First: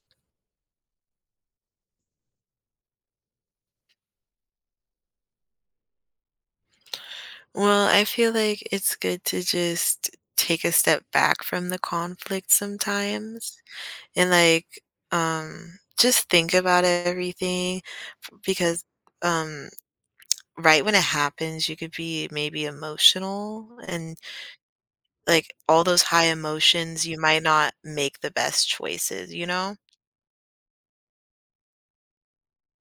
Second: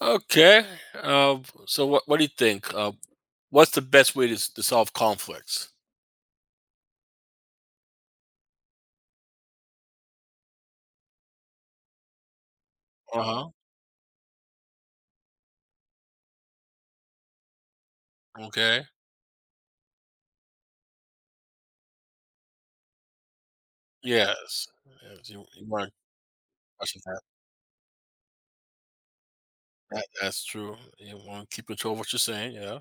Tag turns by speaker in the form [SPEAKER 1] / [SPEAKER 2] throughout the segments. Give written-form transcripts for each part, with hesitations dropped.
[SPEAKER 1] Okay. So what do you think? What's the best way to, to solve conflicts?
[SPEAKER 2] Well, I feel like it's good to just take a step back from the conflict
[SPEAKER 1] Uh huh.
[SPEAKER 2] sometimes and like just think about everything because
[SPEAKER 1] Okay.
[SPEAKER 2] um right when it happens you could be maybe emotional and
[SPEAKER 1] Yes. Yes, You,
[SPEAKER 2] like
[SPEAKER 1] you
[SPEAKER 2] all
[SPEAKER 1] want to
[SPEAKER 2] those high
[SPEAKER 1] question
[SPEAKER 2] emotions you
[SPEAKER 1] that.
[SPEAKER 2] might not make the best choices, you know?
[SPEAKER 1] That? That's true. You want to keep control of what you're saying. Yeah.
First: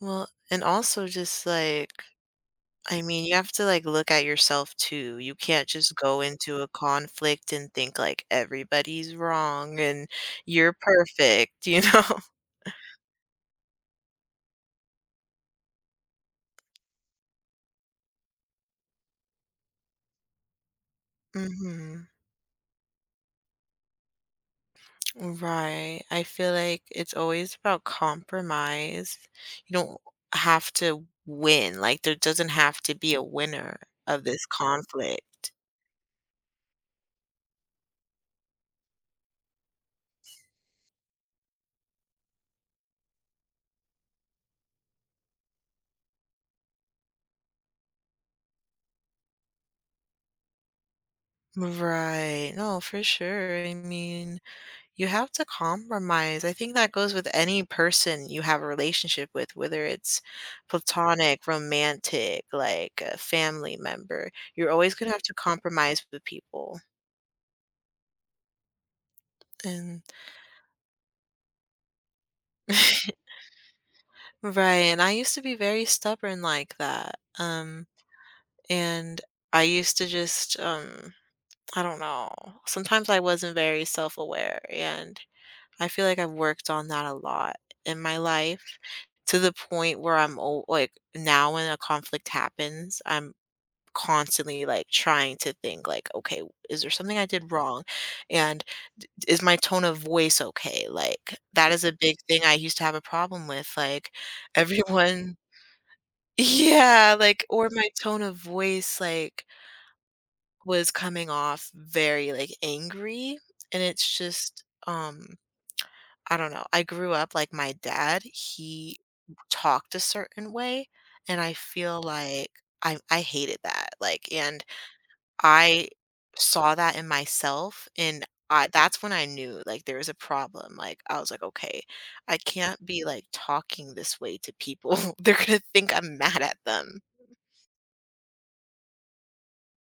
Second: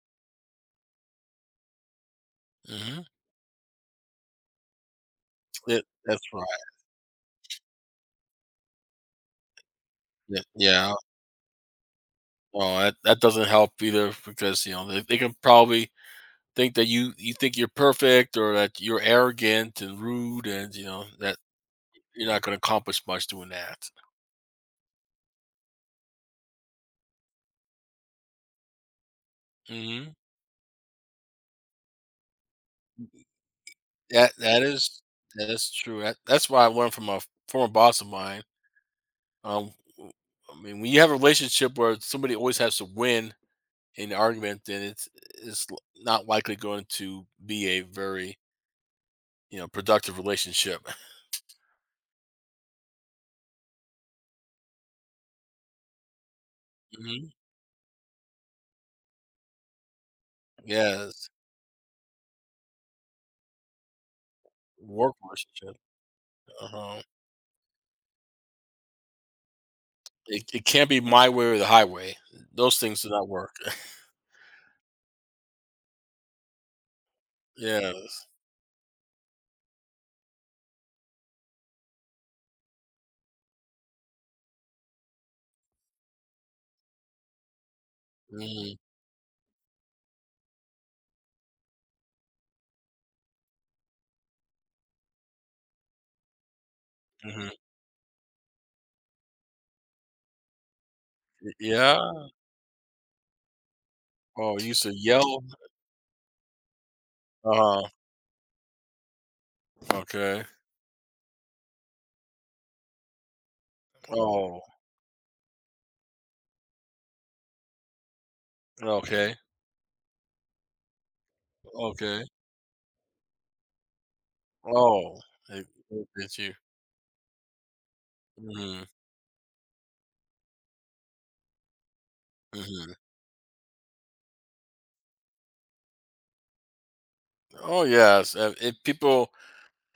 [SPEAKER 2] Well, and also just like
[SPEAKER 1] hmm
[SPEAKER 2] I mean, you have to, like, look at yourself too. You can't
[SPEAKER 1] Yeah,
[SPEAKER 2] just
[SPEAKER 1] that's
[SPEAKER 2] go
[SPEAKER 1] right.
[SPEAKER 2] into a conflict and think, like, everybody's wrong and
[SPEAKER 1] Yeah.
[SPEAKER 2] you're
[SPEAKER 1] yeah.
[SPEAKER 2] perfect, you know?
[SPEAKER 1] Well, that doesn't help either because you know they can probably think that you think you're perfect or that you're arrogant and rude, and you know that
[SPEAKER 2] Mhm.
[SPEAKER 1] you're not going to accomplish much doing that.
[SPEAKER 2] Right. I feel like it's always about compromise. You don't
[SPEAKER 1] Mm-hmm.
[SPEAKER 2] have to win. Like, there doesn't have to be a winner of
[SPEAKER 1] That
[SPEAKER 2] this
[SPEAKER 1] that
[SPEAKER 2] conflict.
[SPEAKER 1] is true. That that's why I learned from a former boss of mine. Um, w- I mean, when you have a relationship where somebody always has to win in the argument, then it's not likely going to be a very, you know, productive relationship.
[SPEAKER 2] Right. No, for sure. I mean, you have to compromise. I think that goes
[SPEAKER 1] hmm
[SPEAKER 2] with any person you have a relationship with, whether it's
[SPEAKER 1] Yes,
[SPEAKER 2] platonic, romantic, like a family member. You're always going to
[SPEAKER 1] work
[SPEAKER 2] have to
[SPEAKER 1] relationship.
[SPEAKER 2] compromise with people.
[SPEAKER 1] Uh-huh.
[SPEAKER 2] And
[SPEAKER 1] It can't be my way or the highway. Those things do not work.
[SPEAKER 2] right, and I used to be very stubborn like that.
[SPEAKER 1] Yeah.
[SPEAKER 2] And I used to just I don't know. Sometimes I wasn't very self-aware, and I feel like I've worked on that a lot in my life,
[SPEAKER 1] Mm-hmm.
[SPEAKER 2] to the point where I'm all, like, now when a conflict happens, I'm constantly like trying to think like, okay, is there something I did wrong? And is my tone of voice okay? Like, that is a
[SPEAKER 1] Yeah.
[SPEAKER 2] big thing I used to have a problem with. Like,
[SPEAKER 1] Oh, you used to
[SPEAKER 2] everyone,
[SPEAKER 1] yell.
[SPEAKER 2] yeah, like,
[SPEAKER 1] Uh
[SPEAKER 2] or my
[SPEAKER 1] huh.
[SPEAKER 2] tone of voice like
[SPEAKER 1] Okay.
[SPEAKER 2] was coming off very like angry, and it's
[SPEAKER 1] Oh.
[SPEAKER 2] just I don't know. I grew up like my dad, he
[SPEAKER 1] Okay.
[SPEAKER 2] talked a certain way, and I feel
[SPEAKER 1] Okay.
[SPEAKER 2] like I hated that, like, and
[SPEAKER 1] Oh, it
[SPEAKER 2] I
[SPEAKER 1] it it's you.
[SPEAKER 2] saw that in myself, and I
[SPEAKER 1] Mhm,
[SPEAKER 2] that's when I knew, like, there was a problem, like, I was like, "Okay, I can't
[SPEAKER 1] mhm.
[SPEAKER 2] be, like, talking this way to people. They're gonna think I'm mad at them."
[SPEAKER 1] Oh, yes, and people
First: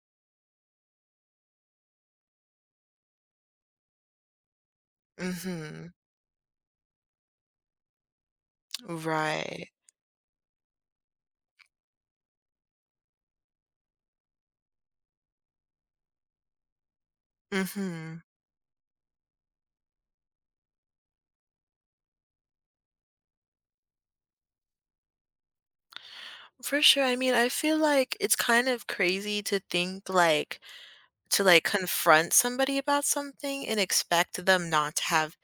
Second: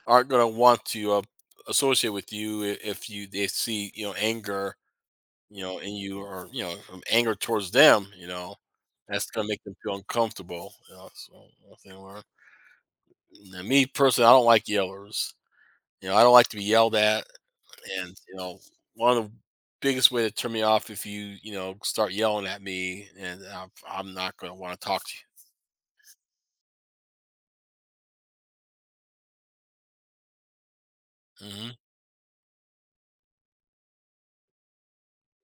[SPEAKER 1] aren't gonna want to, associate with you, I if you, they see, you know, anger, you know, in
[SPEAKER 2] Mhm.
[SPEAKER 1] you, or, you know, from anger towards them. You know, that's gonna make
[SPEAKER 2] Right.
[SPEAKER 1] them feel uncomfortable, you know, so one thing I learned. Now me personally, I don't like yellers, you know, I don't like to be yelled at, and,
[SPEAKER 2] Mhm.
[SPEAKER 1] you know, one of the biggest way to turn me off if you, you know, start yelling at me, and I'm not gonna wanna talk to
[SPEAKER 2] For sure, I mean, I feel like it's kind of crazy to think, like, to,
[SPEAKER 1] you.
[SPEAKER 2] like,
[SPEAKER 1] Mhm.
[SPEAKER 2] confront somebody about something and expect them not to have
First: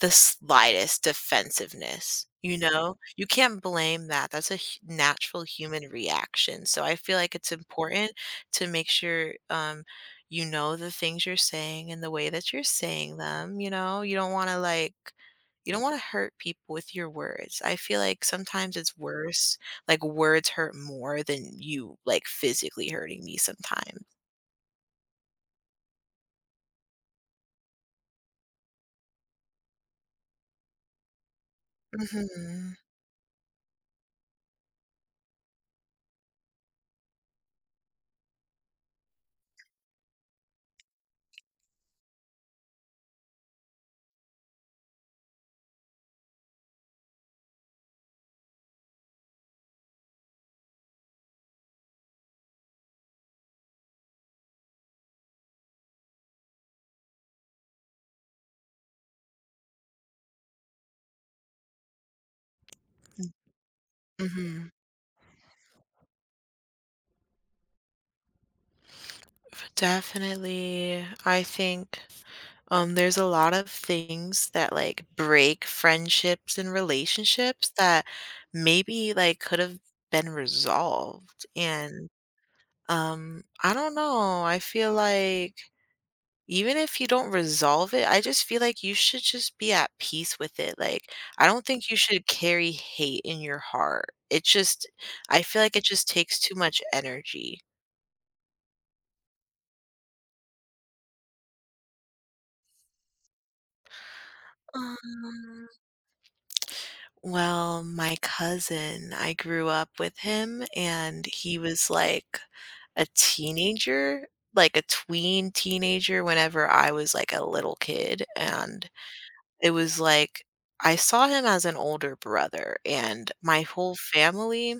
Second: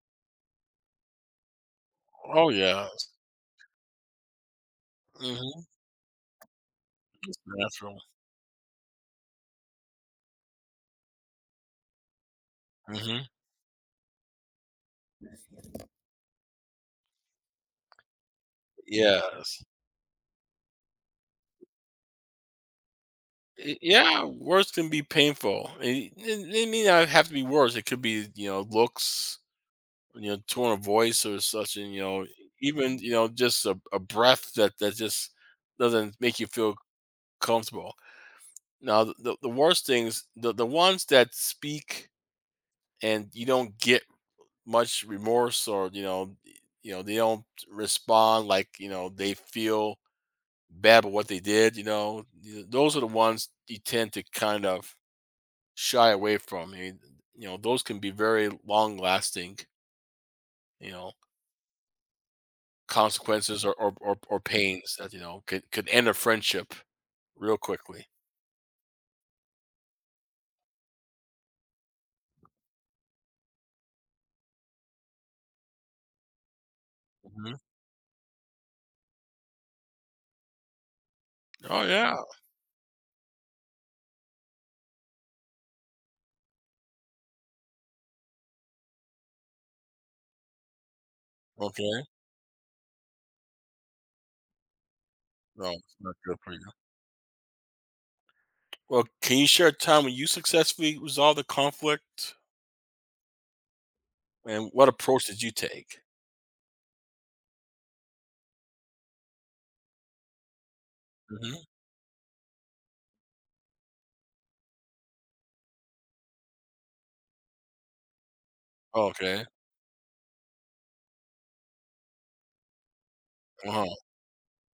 [SPEAKER 2] the slightest defensiveness,
[SPEAKER 1] Oh,
[SPEAKER 2] you know?
[SPEAKER 1] yes.
[SPEAKER 2] You can't blame that, that's a hu natural
[SPEAKER 1] Mhm.
[SPEAKER 2] human reaction, so I feel like
[SPEAKER 1] It's
[SPEAKER 2] it's
[SPEAKER 1] natural.
[SPEAKER 2] important to make sure, you know, the things you're saying and the way that you're saying
[SPEAKER 1] Mhm.
[SPEAKER 2] them, you know? You don't wanna, like, you don't wanna hurt people with your words. I feel like sometimes it's worse,
[SPEAKER 1] Yes.
[SPEAKER 2] like, words hurt more than you, like, physically hurting me
[SPEAKER 1] Y
[SPEAKER 2] sometimes.
[SPEAKER 1] Yeah, words can be painful. It may not have to be words, it could be, you know, looks, you know, tone of voice or such, and, you know,
[SPEAKER 2] Mhm.
[SPEAKER 1] even, you know, just a breath that just doesn't make you feel comfortable. Now, the worst things, the ones that speak and you don't get much remorse, or, you know, they don't respond, like, you know, they feel bad but what they did, you know, those are the ones you tend to kind of shy away from. I mean, you know, those can be very long lasting, you know, consequences or
[SPEAKER 2] Mhm.
[SPEAKER 1] pains that, you know, could end a friendship real quickly.
[SPEAKER 2] Definitely. I think, there's a lot of things that, like, break friendships and
[SPEAKER 1] Hmm
[SPEAKER 2] relationships that maybe, like, could have been resolved,
[SPEAKER 1] Oh,
[SPEAKER 2] and,
[SPEAKER 1] yeah.
[SPEAKER 2] I don't know, I feel like even if you don't resolve it, I just feel like you should just be at peace with it, like, I don't think you
[SPEAKER 1] Okay.
[SPEAKER 2] should carry hate in your heart. It just I feel
[SPEAKER 1] No,
[SPEAKER 2] like it
[SPEAKER 1] it's
[SPEAKER 2] just
[SPEAKER 1] not good
[SPEAKER 2] takes
[SPEAKER 1] for
[SPEAKER 2] too
[SPEAKER 1] you.
[SPEAKER 2] much energy.
[SPEAKER 1] Well, can you share a time when you successfully resolved a conflict, and what approach did you
[SPEAKER 2] Aw.
[SPEAKER 1] take?
[SPEAKER 2] Well, my cousin, I grew up with him, and
[SPEAKER 1] Hmm
[SPEAKER 2] he was like a teenager, like a tween teenager whenever I was like a little kid, and
[SPEAKER 1] Okay.
[SPEAKER 2] it was like I saw him as an older brother, and my
[SPEAKER 1] Uh-huh.
[SPEAKER 2] whole family,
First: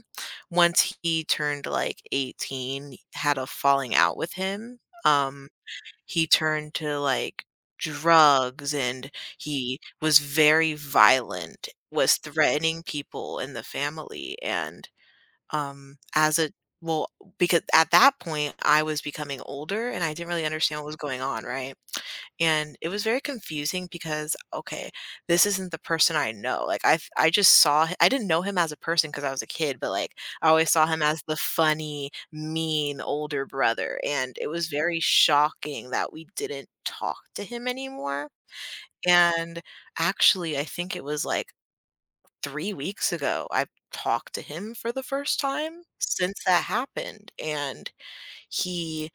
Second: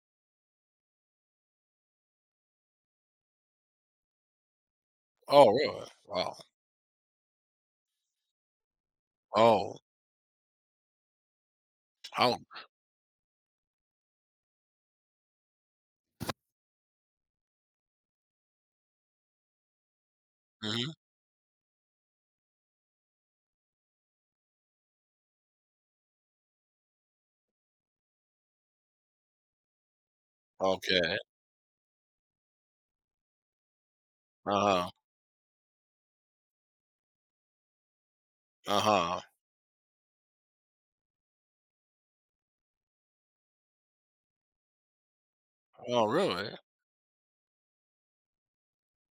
[SPEAKER 2] once he turned like 18, had a falling out with him. Um,
[SPEAKER 1] Oh, really?
[SPEAKER 2] he
[SPEAKER 1] Wow.
[SPEAKER 2] turned to, like, drugs, and
[SPEAKER 1] Oh,
[SPEAKER 2] he was very violent, was
[SPEAKER 1] how?
[SPEAKER 2] threatening people in the family, and as a well, because at that point, I was becoming older and I didn't really understand what
[SPEAKER 1] Mhm.
[SPEAKER 2] was going on, right? And it was very confusing because, okay, this isn't the person I know. Like, I f- I just saw h- I didn't know him as a person because I was a kid, but like I always saw him
[SPEAKER 1] Okay.
[SPEAKER 2] as the funny, mean older brother. And it
[SPEAKER 1] Uh
[SPEAKER 2] was
[SPEAKER 1] huh.
[SPEAKER 2] very shocking that we didn't talk to him anymore.
[SPEAKER 1] Uh-huh.
[SPEAKER 2] And actually, I think it was like 3 weeks ago, I talked to him for the first time
[SPEAKER 1] Oh,
[SPEAKER 2] since
[SPEAKER 1] really?
[SPEAKER 2] that happened, and he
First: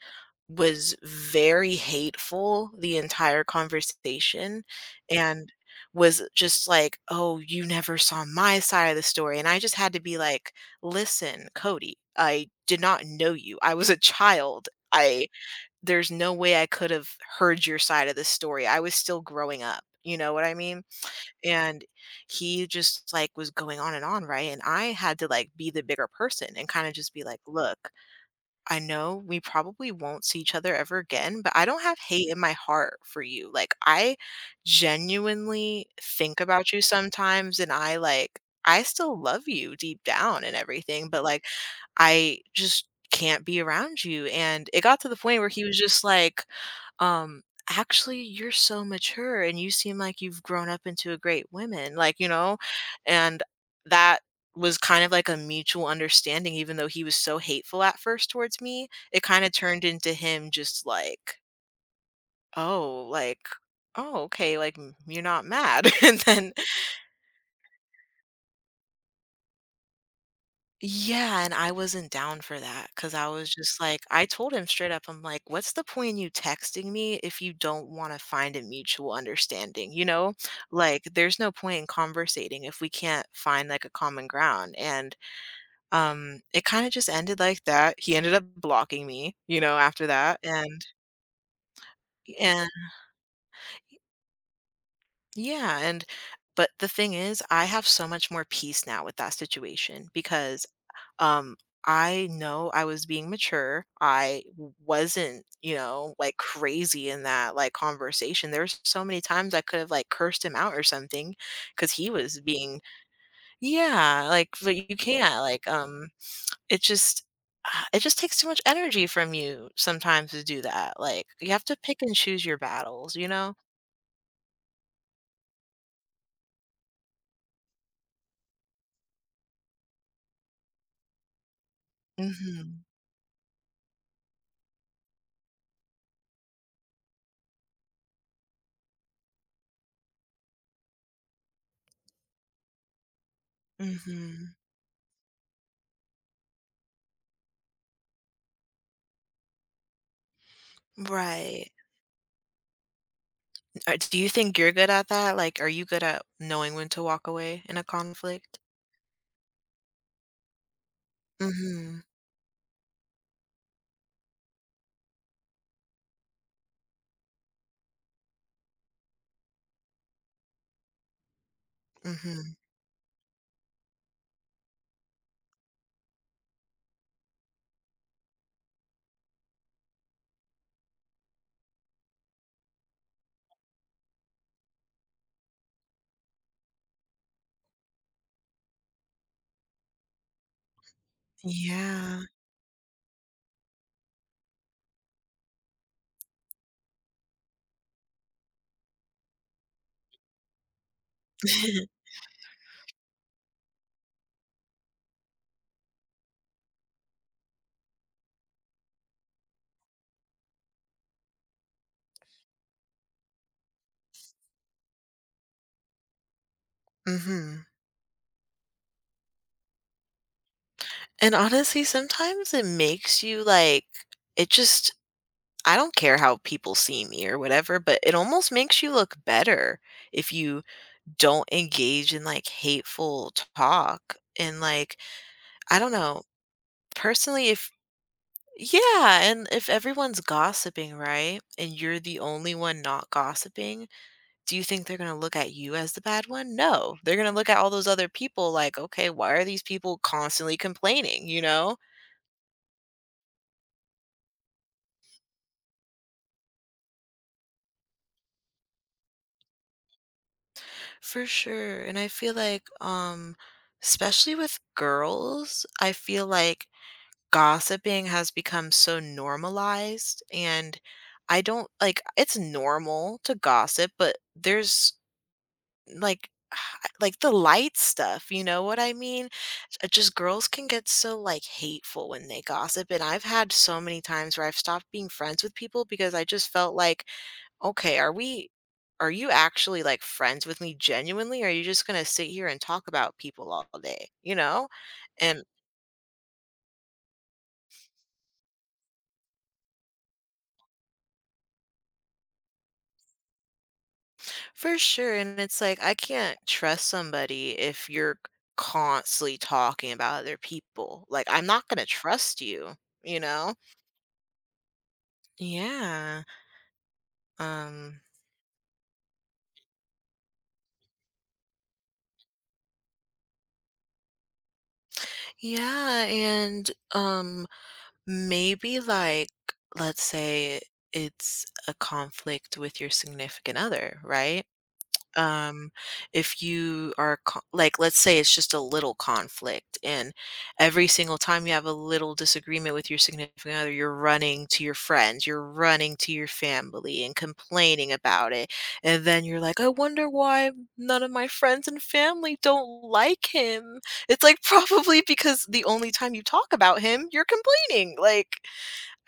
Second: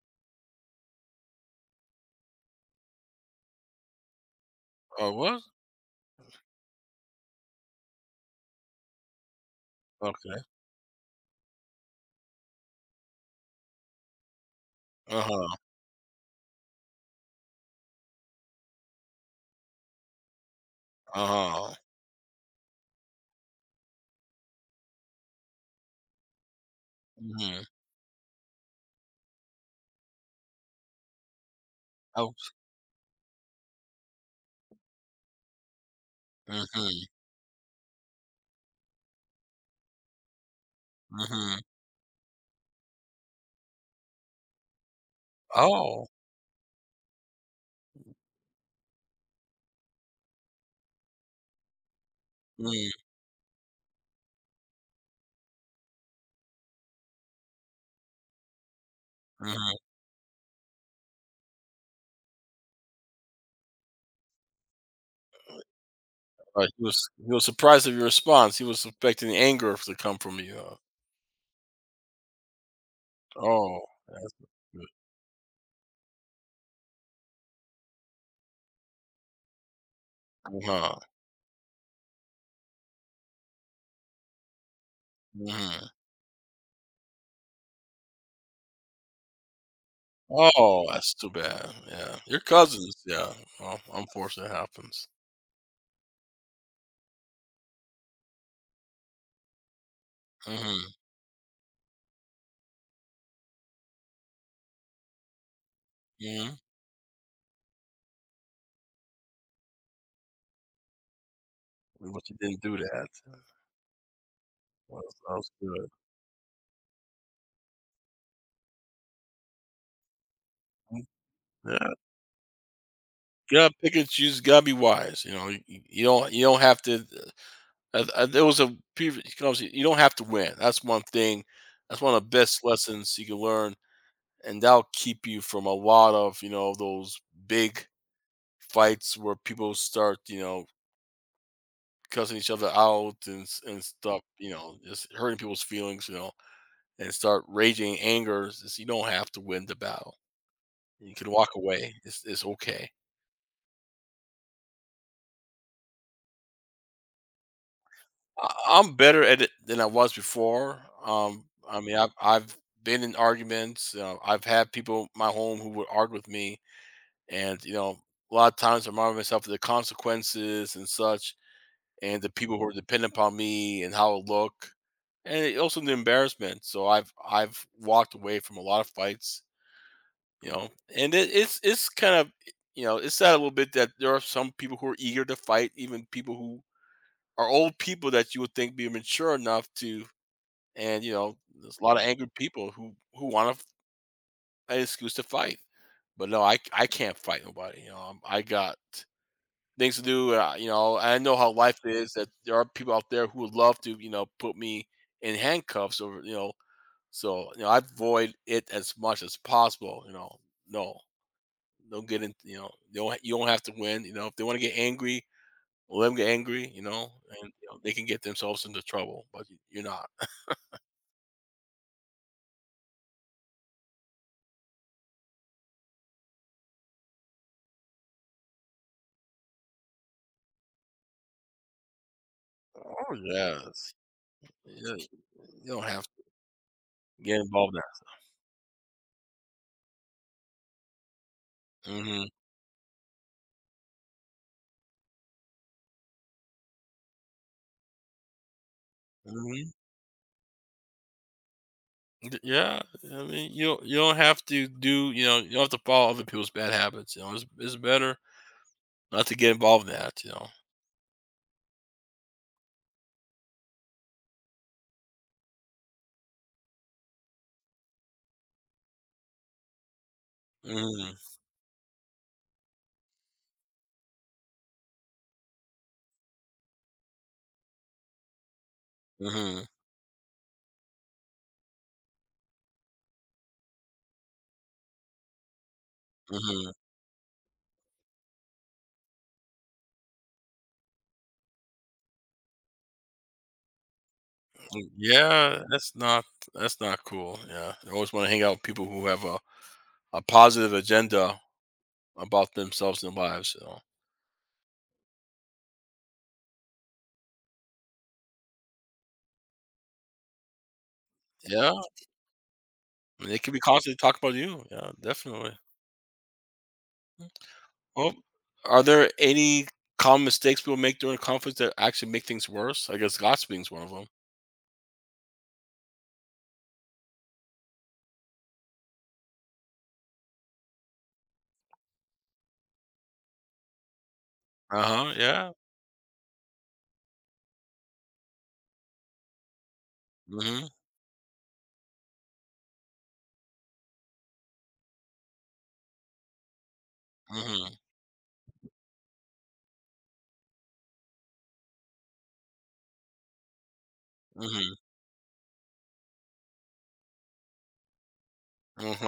[SPEAKER 2] was very hateful the entire conversation,
[SPEAKER 1] Oh, what?
[SPEAKER 2] and was just like, "Oh, you never saw my side of the story," and I just had to be
[SPEAKER 1] Okay.
[SPEAKER 2] like, "Listen, Cody, I did not know you. I was a child. I
[SPEAKER 1] Uh-huh.
[SPEAKER 2] There's no way I could have heard your side of the story. I was still growing up." You know what I mean?
[SPEAKER 1] Uh-huh.
[SPEAKER 2] And he just like was going on and on, right, and I had to like be the bigger person and kind of just be like,
[SPEAKER 1] Mhm.
[SPEAKER 2] look, I know we probably won't see each other ever again, but I don't have hate
[SPEAKER 1] Oh,
[SPEAKER 2] in my heart for you, like, I genuinely think about you
[SPEAKER 1] mhm,
[SPEAKER 2] sometimes, and I still love you deep down and everything, but like
[SPEAKER 1] mhm.
[SPEAKER 2] I just can't be around you, and it got to the point where he was just
[SPEAKER 1] Oh.
[SPEAKER 2] like, um, "Actually, you're so mature, and you seem like you've grown up into a great woman," like, you know?
[SPEAKER 1] Mm,
[SPEAKER 2] And that was kind of like a mutual understanding, even though he was so hateful at first towards me, it kinda
[SPEAKER 1] mhm.
[SPEAKER 2] turned into him just like, oh, okay, like, m you're not mad," and then
[SPEAKER 1] Like, he was surprised at your response. He was expecting anger to come from you, huh?
[SPEAKER 2] yeah, and I wasn't down for that because I was
[SPEAKER 1] Oh,
[SPEAKER 2] just like, I
[SPEAKER 1] that's
[SPEAKER 2] told him
[SPEAKER 1] good.
[SPEAKER 2] straight up, I'm like, "What's the point in you texting me if you don't wanna find a mutual understanding," you know?
[SPEAKER 1] Uh-huh.
[SPEAKER 2] Like, there's no point in conversating if we can't find, like, a common ground, and,
[SPEAKER 1] Mhm.
[SPEAKER 2] it kinda just ended like that. He ended up blocking me, you know, after that, and
[SPEAKER 1] Oh, that's too bad. Yeah. Your
[SPEAKER 2] and
[SPEAKER 1] cousins, yeah. Well, unfortunately, it happens.
[SPEAKER 2] yeah, and but the thing is, I have so much more peace now with that situation because,
[SPEAKER 1] Mhm.
[SPEAKER 2] Um, I know I was being mature. I wasn't, you know, like
[SPEAKER 1] Mhm.
[SPEAKER 2] crazy in that like conversation. There's so many times I could have like cursed him out or something because he
[SPEAKER 1] But you
[SPEAKER 2] was
[SPEAKER 1] didn't do
[SPEAKER 2] being,
[SPEAKER 1] That
[SPEAKER 2] yeah, like, but you
[SPEAKER 1] was that
[SPEAKER 2] can't.
[SPEAKER 1] was
[SPEAKER 2] Like,
[SPEAKER 1] good.
[SPEAKER 2] it just, it just takes too much energy from you sometimes to do that.
[SPEAKER 1] Mm,
[SPEAKER 2] Like, you have to
[SPEAKER 1] yeah.
[SPEAKER 2] pick and choose your battles, you know?
[SPEAKER 1] You gotta pick and choose. Gotta be wise. You know, you, you don't have to. There was a previous conversation. You don't have to win. That's one thing. That's one of the best
[SPEAKER 2] Mm-hmm.
[SPEAKER 1] lessons you can learn, and that'll keep you from a lot of, you know, those big fights where people start, you know, cussing each other out, and stuff.
[SPEAKER 2] Mm-hmm.
[SPEAKER 1] You know, just hurting people's feelings. You know, and start raging anger. It's- You don't have to win the battle. You can walk
[SPEAKER 2] Right.
[SPEAKER 1] away. It's okay.
[SPEAKER 2] Do you think you're good at that? Like, are you good at knowing when to walk away in a conflict?
[SPEAKER 1] I'm better at it than I was before. I mean,
[SPEAKER 2] Mhm,
[SPEAKER 1] I've been in arguments. I've had people in my home who would argue with me, and you know, a lot of times I remind myself of the consequences and such, and the
[SPEAKER 2] mhm.
[SPEAKER 1] people who are dependent upon me and how it look, and also the embarrassment. So I've walked away from a lot of fights, you know, and it's kind of, you know, it's sad a little bit that there are some people who are eager to fight, even people who are old people that you would think be mature enough to, and you know there's a lot of
[SPEAKER 2] Yeah.
[SPEAKER 1] angry people who want to an excuse to fight, but no, I can't fight nobody, you know. I got things to do. Uh, you know, I know how life is, that there are people out there who would love to, you know, put me in handcuffs, or you know, so, you know, I avoid it as much as possible, you know. No, don't get in, you know, you don't have to win. You know, if they want to get angry, let them get angry, you know, and
[SPEAKER 2] Mhm.
[SPEAKER 1] you know, they can get themselves into trouble, but you're not.
[SPEAKER 2] And honestly, sometimes it makes you, like, it just I don't care how people see me or whatever, but it almost makes you look better if you don't engage in, like,
[SPEAKER 1] Oh
[SPEAKER 2] hateful
[SPEAKER 1] yes
[SPEAKER 2] talk and,
[SPEAKER 1] Yeah,
[SPEAKER 2] like,
[SPEAKER 1] you
[SPEAKER 2] I
[SPEAKER 1] don't
[SPEAKER 2] don't
[SPEAKER 1] have
[SPEAKER 2] know,
[SPEAKER 1] to get
[SPEAKER 2] personally, if
[SPEAKER 1] involved in.
[SPEAKER 2] yeah, and if everyone's gossiping, right, and you're the
[SPEAKER 1] Mhm,
[SPEAKER 2] only one not gossiping, do you think they're going to look at you as the bad one? No. They're going to look at all those other people like, okay, why are these
[SPEAKER 1] mhm.
[SPEAKER 2] people constantly complaining, you know?
[SPEAKER 1] Yeah, I mean, you don't have to do, you know, you don't have to follow other people's bad habits, you know, it's better not to get involved in that, you know?
[SPEAKER 2] For sure. And I feel like especially with girls, I feel like gossiping has become so normalized, and
[SPEAKER 1] Mhm,
[SPEAKER 2] I don't like it's normal to gossip, but there's like like the light stuff, you know what I mean?
[SPEAKER 1] mhm,
[SPEAKER 2] It just girls can get so, like, hateful when they gossip, and I've had so many times where I've stopped being friends with people because I just
[SPEAKER 1] mhm.
[SPEAKER 2] felt like, "Okay, are you actually, like, friends with me genuinely, or are you just gonna sit here and talk about people all day?" You know?
[SPEAKER 1] Mm,
[SPEAKER 2] And
[SPEAKER 1] yeah, that's not cool, yeah. I always wanna hang out with people who have a positive agenda about themselves and their lives, you know?
[SPEAKER 2] for sure, and it's like, I can't trust somebody if you're constantly talking about other people. Like, I'm not
[SPEAKER 1] Yeah,
[SPEAKER 2] gonna trust you, you
[SPEAKER 1] and they could
[SPEAKER 2] know?
[SPEAKER 1] be constantly talking about you, yeah, definitely.
[SPEAKER 2] Yeah. Um,
[SPEAKER 1] Well, are there any common mistakes people make during a conference that actually make things worse? I guess gossiping's one of them.
[SPEAKER 2] yeah, and, maybe, like, let's say it's a conflict with your significant other, right?
[SPEAKER 1] Uh-huh, yeah.
[SPEAKER 2] um, if like, let's say it's just a little conflict, and
[SPEAKER 1] Mhm,
[SPEAKER 2] every single time you have a little disagreement with your significant other, you're running to your friends, you're running to your family, and
[SPEAKER 1] mhm,
[SPEAKER 2] complaining about it. And then you're like, I wonder why none of my friends and family don't like him. It's like,
[SPEAKER 1] mhm,
[SPEAKER 2] probably because the only time you talk about him, you're complaining. Like,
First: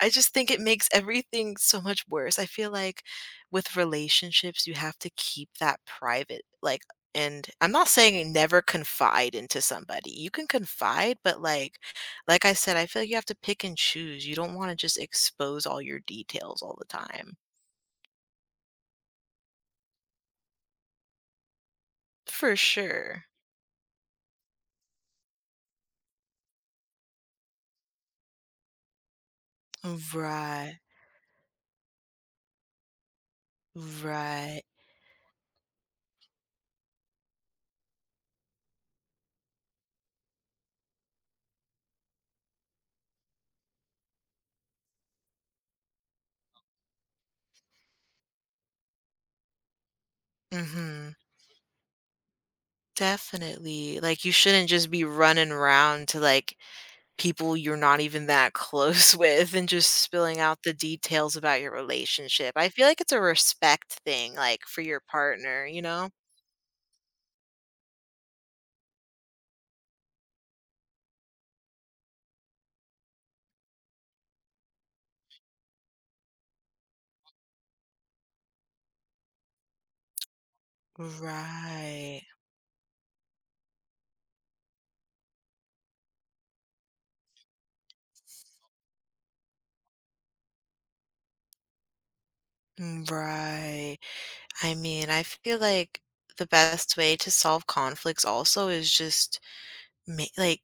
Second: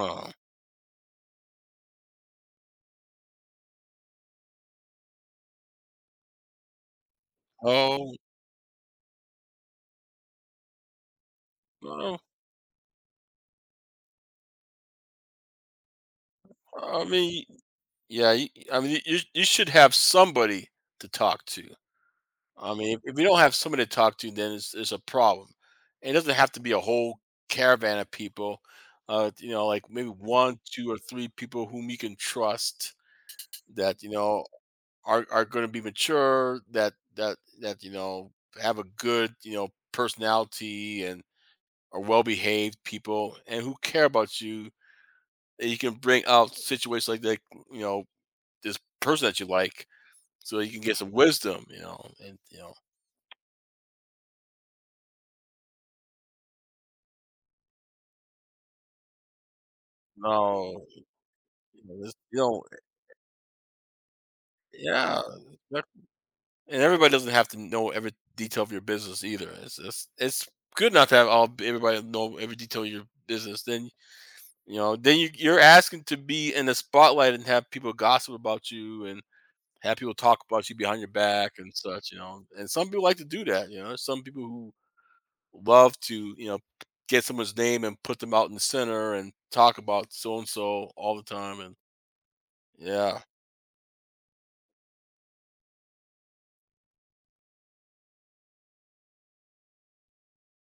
[SPEAKER 2] I just think it makes everything so much worse. I feel like with relationships, you have to keep that private. Like, and I'm not
[SPEAKER 1] Oh,
[SPEAKER 2] saying never confide into somebody. You can confide, but like,
[SPEAKER 1] well,
[SPEAKER 2] like I said, I feel like you have to pick and choose. You don't want to just expose all your details all the
[SPEAKER 1] I
[SPEAKER 2] time.
[SPEAKER 1] mean, yeah, you, I mean, you should have somebody to talk to.
[SPEAKER 2] For
[SPEAKER 1] I mean, if you
[SPEAKER 2] sure.
[SPEAKER 1] don't have somebody to talk to, then it's a problem. It doesn't have to be a whole caravan of people, you know, like maybe 1,
[SPEAKER 2] Right.
[SPEAKER 1] 2, or 3 people whom you can trust, that, you know,
[SPEAKER 2] Right.
[SPEAKER 1] are going to be mature, that you know have a good, you know, personality, and are well behaved people, and who care about you, and you can bring out situations like that, you know, this person that you like, so you can get
[SPEAKER 2] Mm-hmm.
[SPEAKER 1] some wisdom, you know, and you know,
[SPEAKER 2] Definitely. Like, you shouldn't just be running around to like people you're not even that close with and just spilling out the
[SPEAKER 1] no,
[SPEAKER 2] details about your
[SPEAKER 1] you know, this, you
[SPEAKER 2] relationship.
[SPEAKER 1] know,
[SPEAKER 2] I feel like it's a respect thing, like, for your
[SPEAKER 1] yeah,
[SPEAKER 2] partner, you
[SPEAKER 1] that-
[SPEAKER 2] know?
[SPEAKER 1] and everybody doesn't have to know every detail of your business either. It's good not to have all everybody know every detail of your business, then you know, then you're asking to be in the spotlight and have people gossip about you and have people talk about you behind your back and such. You
[SPEAKER 2] Right.
[SPEAKER 1] know, and some people like to do that. You know, there's some people who love to, you know, get someone's name and put them out in the center and talk about so and so all the time. And
[SPEAKER 2] Mm,
[SPEAKER 1] yeah,
[SPEAKER 2] right. I mean, I feel like the best way to solve conflicts also is just Ma like,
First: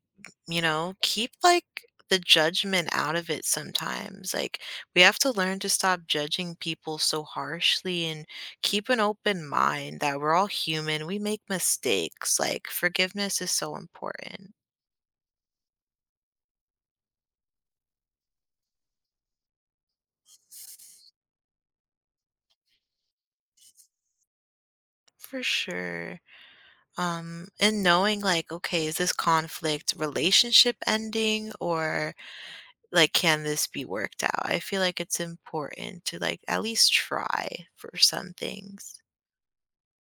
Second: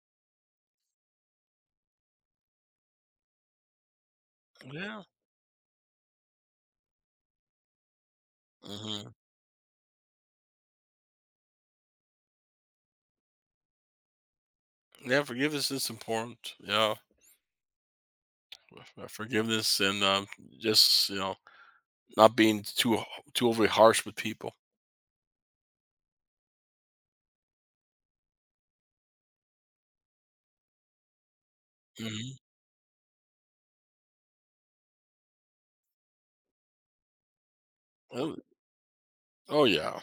[SPEAKER 2] you know, keep, like, the judgment out of it sometimes, like, we
[SPEAKER 1] yeah,
[SPEAKER 2] have to learn to stop judging people so harshly and keep an
[SPEAKER 1] hmm
[SPEAKER 2] open mind that we're all human, we make mistakes, like, forgiveness is so important.
[SPEAKER 1] yeah. Forgiveness is important. Yeah, forgiveness and, just you know not being too overly harsh with people.
[SPEAKER 2] For sure. And knowing, like, okay, is this conflict relationship ending or,
[SPEAKER 1] Hmm
[SPEAKER 2] like, can this be worked out? I feel like it's important to, like, at least try for some
[SPEAKER 1] Oh,
[SPEAKER 2] things.
[SPEAKER 1] oh yeah.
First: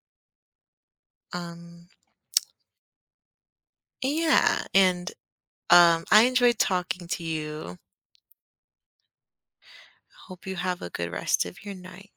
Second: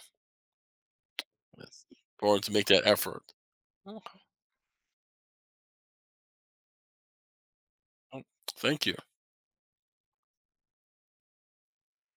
[SPEAKER 1] Yes.
[SPEAKER 2] Um
[SPEAKER 1] Or to make that effort. Okay.
[SPEAKER 2] Yeah, and, I enjoyed talking to you.
[SPEAKER 1] Oh, thank you.
[SPEAKER 2] Hope you have a good rest of your night.